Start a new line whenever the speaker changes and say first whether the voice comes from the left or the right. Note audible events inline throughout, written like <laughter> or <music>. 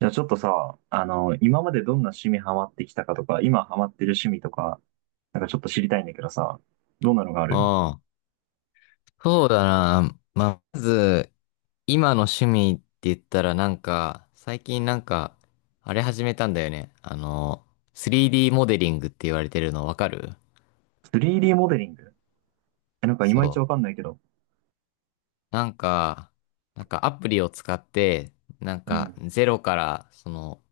right: じゃあちょっとさ、今までどんな趣味ハマってきたかとか、今ハマってる趣味とか、なんかちょっと知りたいんだけどさ、どんなのがある？
left: ああ、そうだな。まあ、まず、今の趣味って言ったらなんか、最近なんか、あれ始めたんだよね。3D モデリングって言われてるのわかる？
right: 3D モデリング？え、なんかい
left: そ
right: まいちわ
left: う。
right: かんないけど。
left: なんか、なんかアプリを使って、なん
right: う
left: か
right: ん、
left: ゼロから、その、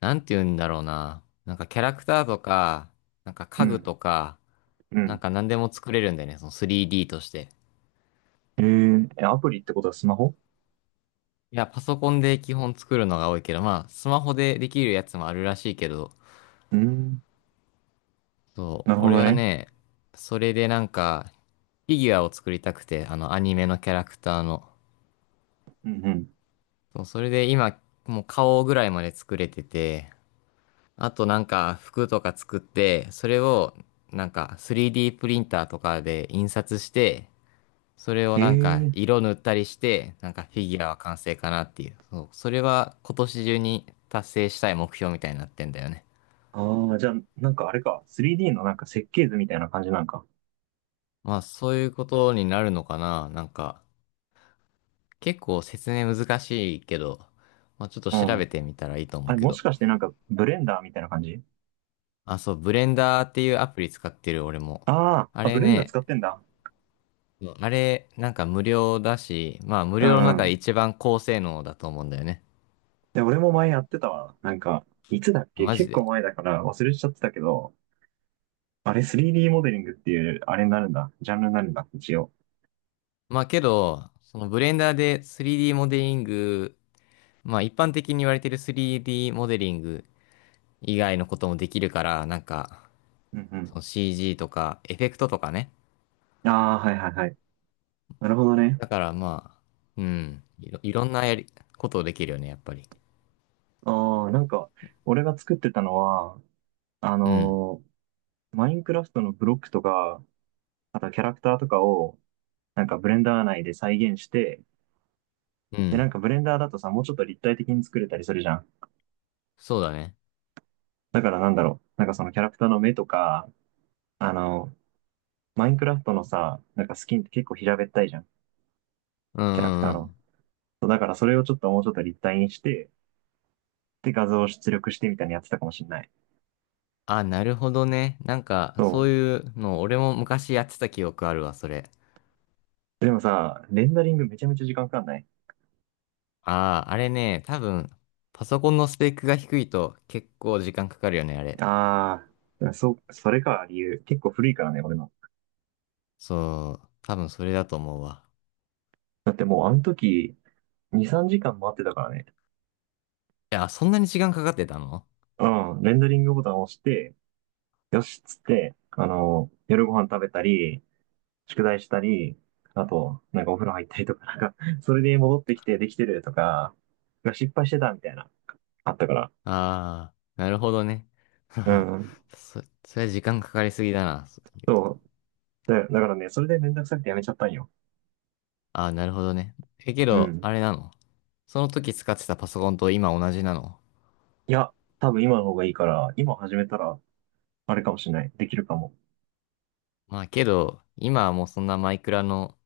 left: なんて言うんだろうな。なんかキャラクターとか、なんか
right: う
left: 家具
right: ん、
left: とか、
right: う
left: なん
right: ん。
left: か何でも作れるんだよね。その 3D として。
right: え、アプリってことはスマホ？
left: いや、パソコンで基本作るのが多いけど、まあ、スマホでできるやつもあるらしいけど、
right: うん、
left: そ
right: な
left: う、
right: るほ
left: 俺
right: ど
left: は
right: ね。
left: ね、それでなんか、フィギュアを作りたくて、アニメのキャラクターの。
right: うん、うん。
left: そう、それで今、もう顔ぐらいまで作れてて、あとなんか、服とか作って、それを、なんか、3D プリンターとかで印刷して、それを
right: え
left: なんか、
right: ー、
left: 色塗ったりして、なんか、フィギュアは完成かなっていう。そう、それは今年中に達成したい目標みたいになってんだよね。
right: ああ、じゃあなんかあれか、3D のなんか設計図みたいな感じなんか？
left: まあ、そういうことになるのかな。なんか、結構説明難しいけど、まあ、ちょっと
right: う
left: 調べ
right: ん。
left: てみたらいいと
right: あ
left: 思う
right: れ
left: け
right: も
left: ど。
right: しかしてなんかブレンダーみたいな感じ？
left: あ、そう、ブレンダーっていうアプリ使ってる俺も。
right: ああー、
left: あ
right: あ、
left: れ
right: ブレンダー
left: ね、
right: 使ってんだ。
left: そうあれ、なんか無料だし、まあ、無
right: う
left: 料の中で
right: ん。
left: 一番高性能だと思うんだよね。
right: で、俺も前やってたわ。なんか、いつだっ
left: あ
right: け
left: マジ
right: 結構
left: で。
right: 前だから忘れちゃってたけど、あれ 3D モデリングっていう、あれになるんだ。ジャンルになるんだ、一応。
left: まあ、けど、そのブレンダーで 3D モデリング、まあ、一般的に言われてる 3D モデリング以外のこともできるから、なんか、
right: うんう
left: そ
right: ん。
left: の CG とか、エフェクトとかね。
right: ああ、はいはいはい。なるほどね。
left: だからまあ、うん。いろんなことをできるよね、やっぱり。
right: ああ、なんか、俺が作ってたのは、あ
left: うん。
right: のーマインクラフトのブロックとか、あとキャラクターとかを、なんかブレンダー内で再現して、
left: う
right: で、なん
left: ん。
right: かブレンダーだとさ、もうちょっと立体的に作れたりするじゃん。
left: そうだね。
right: だからなんだろう。なんかそのキャラクターの目とか、あの、マインクラフトのさ、なんかスキンって結構平べったいじゃん。
left: うん
right: キャラクタ
left: うん
right: ー
left: う
right: の。
left: ん。
right: そうだからそれをちょっともうちょっと立体にして、で、画像を出力してみたいにやってたかもしんない。
left: あ、なるほどね。なんか、
right: そ
left: そういうの、俺も昔やってた記憶あるわ、それ。
right: う。でもさ、レンダリングめちゃめちゃ時間かかんない？
left: ああ、あれね、多分、パソコンのスペックが低いと結構時間かかるよね、あれ。
right: ああ、そう、それか、理由。結構古いからね、俺の。
left: そう、多分それだと思うわ。
right: だってもうあの時、2、3時間待ってたからね。
left: いや、そんなに時間かかってたの？
right: うん、レンダリングボタンを押して、よしっつって、夜ご飯食べたり、宿題したり、あと、なんかお風呂入ったりとか、なんか、それで戻ってきてできてるとか、失敗してたみたいな、あったから。
left: ああー、なるほどね。
right: う
left: <laughs>
right: ん。
left: それ時間かかりすぎだな。
right: そう。だからね、それでめんどくさくてやめちゃったんよ。
left: ああ、なるほどね。え、け
right: う
left: ど、
right: ん。
left: あれなの？その時使ってたパソコンと今同じなの？
right: いや、多分今の方がいいから、今始めたら、あれかもしれない。できるかも。
left: まあけど、今はもうそんなマイクラの、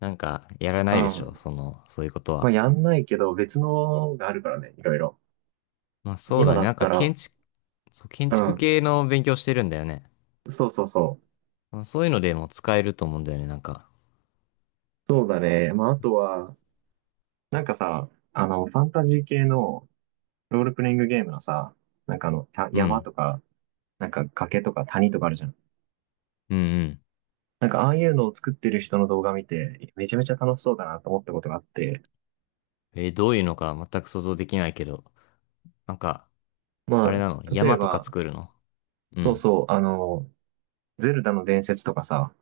left: なんか、やら
right: う
left: ないでしょ
right: ん。
left: その、そういうこと
right: まあ、
left: は。
right: やんないけど、別のがあるからね、いろいろ。
left: まあそうだ
right: 今だ
left: ね。な
right: っ
left: ん
right: た
left: か
right: ら、
left: 建築、そう、建
right: う
left: 築
right: ん。
left: 系の勉強してるんだよね。
right: そうそうそう。
left: まあ、そういうのでも使えると思うんだよね、なんか。
right: そうだね。まあ、あとは、なんかさ、ファンタジー系の、ロールプレイングゲームのさ、なんか
left: う
right: 山
left: ん。
right: とか、なんか崖とか谷とかあるじゃん。
left: うんうん。
right: なんかああいうのを作ってる人の動画見て、めちゃめちゃ楽しそうだなと思ったことがあって、
left: どういうのか全く想像できないけど。なんか、あれ
right: ま
left: なの
right: あ、例え
left: 山とか
right: ば、
left: 作るの？う
right: そう
left: ん。
right: そう、ゼルダの伝説とかさ、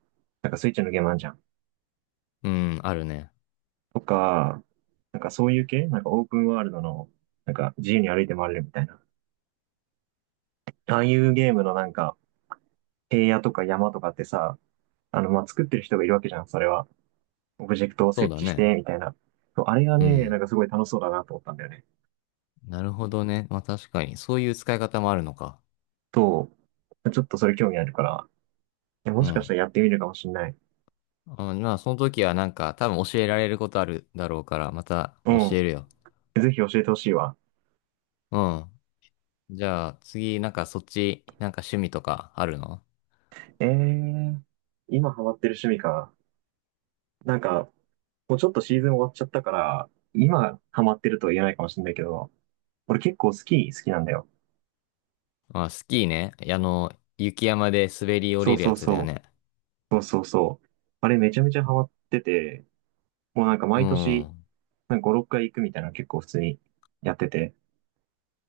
right: なんかスイッチのゲームあんじゃん。
left: うん、あるね。
right: とか、なんかそういう系なんかオープンワールドの、なんか自由に歩いて回れるみたいな。ああいうゲームのなんか、平野とか山とかってさ、まあ、作ってる人がいるわけじゃん、それは。オブジェクトを
left: そう
right: 設
left: だ
right: 置し
left: ね。
right: て、みたいな。そうあれが
left: う
right: ね、な
left: ん。
right: んかすごい楽しそうだなと思ったんだよね。
left: なるほどね。まあ確かに、そういう使い方もあるのか。
right: と、ちょっとそれ興味あるから、も
left: う
right: しかし
left: ん。
right: たらやってみるかもしんない。
left: あまあその時はなんか多分教えられることあるだろうから、また
right: う
left: 教え
right: ん。
left: るよ。
right: ぜひ教えてほしいわ。
left: うん。じゃあ次、なんかそっち、なんか趣味とかあるの？
right: えー、今ハマってる趣味か。なんか、もうちょっとシーズン終わっちゃったから、今ハマってるとは言えないかもしんないけど、俺結構スキー好きなんだよ。
left: まあ、スキーね。あの、雪山で滑り降
right: そう
left: りる
right: そ
left: や
right: う
left: つだよ
right: そ
left: ね。
right: う。そうそうそう。あれめちゃめちゃハマってて、もうなんか
left: う
right: 毎年、
left: ん。
right: なんか5、6回行くみたいなの結構普通にやってて、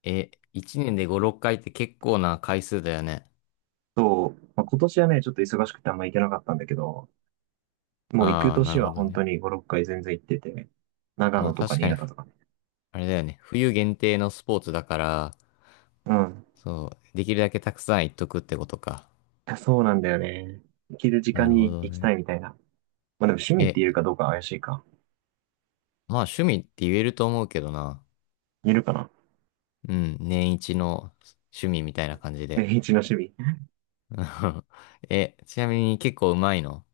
left: え、1年で5、6回って結構な回数だよね。
right: そう、まあ、今年はね、ちょっと忙しくてあんま行けなかったんだけど、もう行く
left: ああ、な
right: 年
left: るほ
right: は
left: ど
right: 本当
left: ね。
right: に5、6回全然行ってて、長
left: ま
right: 野
left: あ
right: とか
left: 確
right: 新
left: かに、
right: 潟とかね。
left: あれだよね。冬限定のスポーツだから、
right: うん。
left: そう、できるだけたくさん行っとくってことか。
right: いやそうなんだよね。行ける時
left: な
right: 間
left: るほ
right: に
left: ど
right: 行きた
left: ね。
right: いみたいな。まあでも趣味って
left: え、
right: 言うかどうか怪しいか。
left: まあ趣味って言えると思うけどな。
right: 言えるかな？
left: うん、年一の趣味みたいな感じ
right: <laughs>
left: で。
right: 年一の趣味。
left: うん <laughs> え、ちなみに結構うまいの？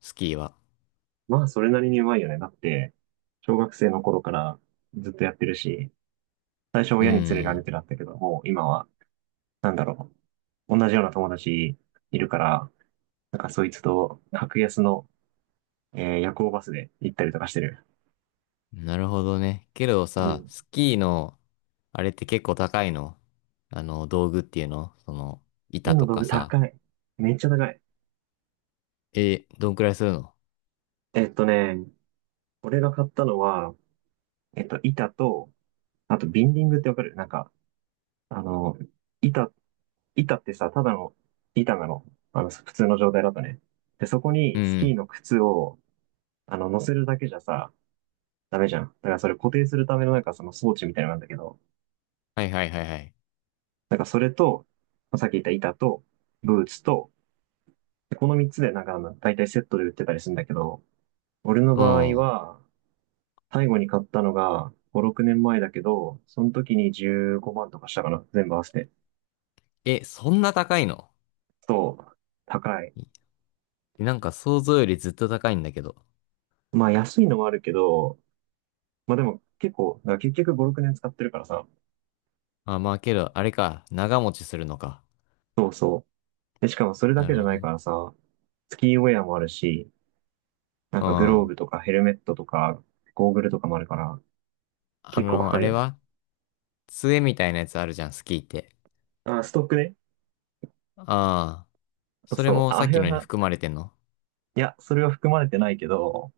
left: スキーは。
right: まあそれなりにうまいよね。だって、小学生の頃からずっとやってるし、最初
left: う
right: 親に連れられ
left: ん、
right: てだったけど、もう今は、なんだろう。同じような友達いるから、なんかそいつと格安の、夜行バスで行ったりとかしてる。
left: なるほどね。けど
right: う
left: さ、
right: ん。
left: スキーの、あれって結構高いの？あの、道具っていうのその、
right: 木
left: 板
right: の
left: と
right: 道
left: か
right: 具
left: さ。
right: 高い。めっちゃ高い。
left: え、どんくらいするの？
right: えっとね、俺が買ったのは、板と、あと、ビンディングってわかる？なんか、あの、板、板ってさ、ただの板なの。普通の状態だとね。で、そこ
left: うん
right: にス
left: う
right: キー
left: ん。
right: の靴を、乗せるだけじゃさ、ダメじゃん。だからそれ固定するためのなんかその装置みたいなのなんだけど、
left: はいはいはいはい。
right: なんかそれと、まあさっき言った板と、ブーツと、でこの3つでなんか大体セットで売ってたりするんだけど、俺の
left: う
right: 場合
left: ん。
right: は、最後に買ったのが5、6年前だけど、その時に15万とかしたかな、全部合わせて。
left: え、そんな高いの？
right: そう、高い。
left: なんか想像よりずっと高いんだけど。
right: まあ安いのもあるけど、まあでも結構、だから結局5、6年使ってるからさ、
left: あ、まあけど、あれか、長持ちするのか。
right: そうそう。で、しかもそれだ
left: な
right: け
left: る
right: じゃ
left: ほ
right: な
left: ど
right: いか
left: ね。
right: らさ、スキーウェアもあるし、なん
left: うん。
right: かグロー
left: あ
right: ブとかヘルメットとか、ゴーグルとかもあるから、結構か
left: の、
right: か
left: あ
right: る
left: れ
right: よね。
left: は杖みたいなやつあるじゃん、スキーって。
right: あ、ストックね。
left: ああ、
right: そう
left: それ
right: そう。
left: も
right: あ
left: さ
right: あ
left: っ
right: れ
left: き
right: は
left: のに
right: な、
left: 含まれてんの？
right: いや、それは含まれてないけど、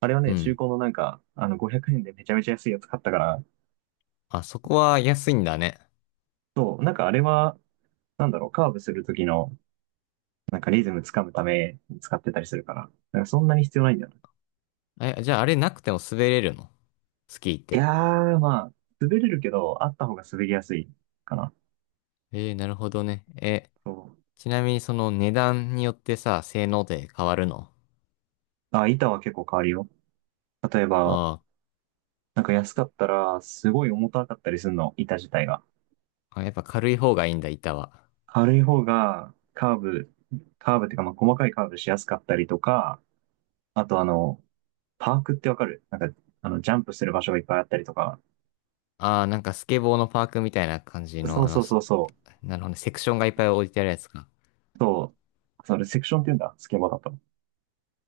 right: あれは
left: う
right: ね、中
left: ん。
right: 古のなんか、500円でめちゃめちゃ安いやつ買ったから、
left: あ、そこは安いんだね。
right: そう、なんかあれは、なんだろう、カーブする時の、なんかリズムつかむために使ってたりするから、なんかそんなに必要ないんだよね。
left: え、じゃああれなくても滑れるの？スキーっ
right: い
left: て。
right: やー、まあ、滑れるけど、あった方が滑りやすいかな。
left: えー、なるほどね。え、
right: そう。
left: ちなみにその値段によってさ、性能で変わるの？
right: あ、板は結構変わるよ。例えば、
left: あ
right: なんか安かったら、すごい重たかったりするの、板自体が。
left: ーあ、やっぱ軽い方がいいんだ、板は。
right: 軽い方が、カーブっていうか、まあ、細かいカーブしやすかったりとか、あとパークってわかる？なんか、ジャンプする場所がいっぱいあったりとか。
left: ああ、なんかスケボーのパークみたいな感じ
right: そ
left: の、
right: うそうそうそ
left: なるほどね、セクションがいっぱい置いてあるやつか。
right: う。そう。それ、セクションって言うんだ。スケボーだと。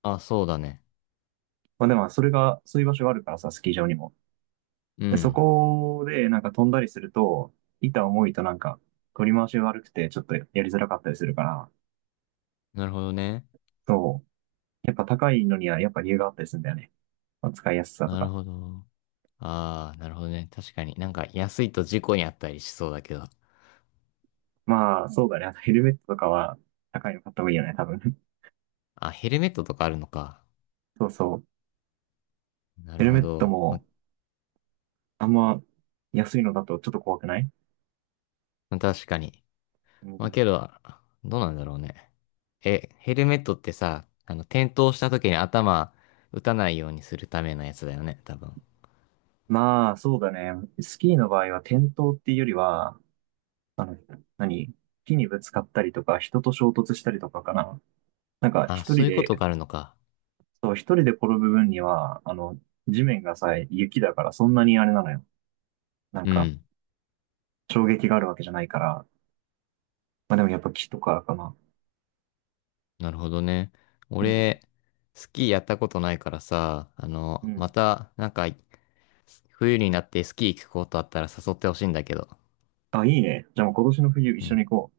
left: あ、そうだね。
right: まあでも、それが、そういう場所があるからさ、スキー場にも。
left: う
right: で、そ
left: ん。
right: こで、なんか飛んだりすると、板重いとなんか、取り回しが悪くて、ちょっとやりづらかったりするから、
left: なるほどね。
right: そう。やっぱ高いのには、やっぱ理由があったりするんだよね。まあ、使いやすさと
left: なる
right: か。
left: ほど。ああ、なるほどね。確かに。なんか安いと事故にあったりしそうだけど。
right: まあ、そうだね。あとヘルメットとかは、高いの買った方がいいよね、多分。<laughs>
left: あ、ヘルメットとかあるのか。
right: そうそう。
left: な
right: ヘ
left: る
right: ル
left: ほ
right: メット
left: ど。ま、
right: も、あんま、安いのだとちょっと怖くない？
left: ま確かに。
right: う
left: まあ
right: ん。
left: けど、どうなんだろうね。え、ヘルメットってさ、あの、転倒した時に頭打たないようにするためのやつだよね、多分。
right: まあ、そうだね。スキーの場合は、転倒っていうよりは、あの、何木にぶつかったりとか、人と衝突したりとかかな。なんか
left: あ、
right: 一
left: そう
right: 人
left: いうこ
right: で、
left: とがあるのか。
right: そう、一人で転ぶ分には、地面がさ、雪だからそんなにあれなのよ。なん
left: う
right: か、
left: ん。
right: 衝撃があるわけじゃないから。まあでもやっぱ木とかかな。
left: なるほどね。
right: うん。
left: 俺、スキーやったことないからさ、あ
right: う
left: の、ま
right: ん。
left: た、なんか、冬になってスキー行くことあったら誘ってほしいんだけど。
right: あ、いいね。じゃあもう今年の冬一
left: う
right: 緒
left: ん。
right: に行こ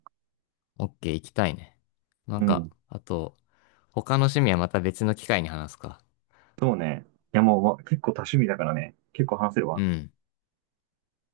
left: オッケー、行きたいね。なん
right: う。う
left: か、
right: ん。
left: あと、他の趣味はまた別の機会に話すか。
right: そうね。いやもう、ま結構多趣味だからね。結構話せる
left: う
right: わ。
left: ん。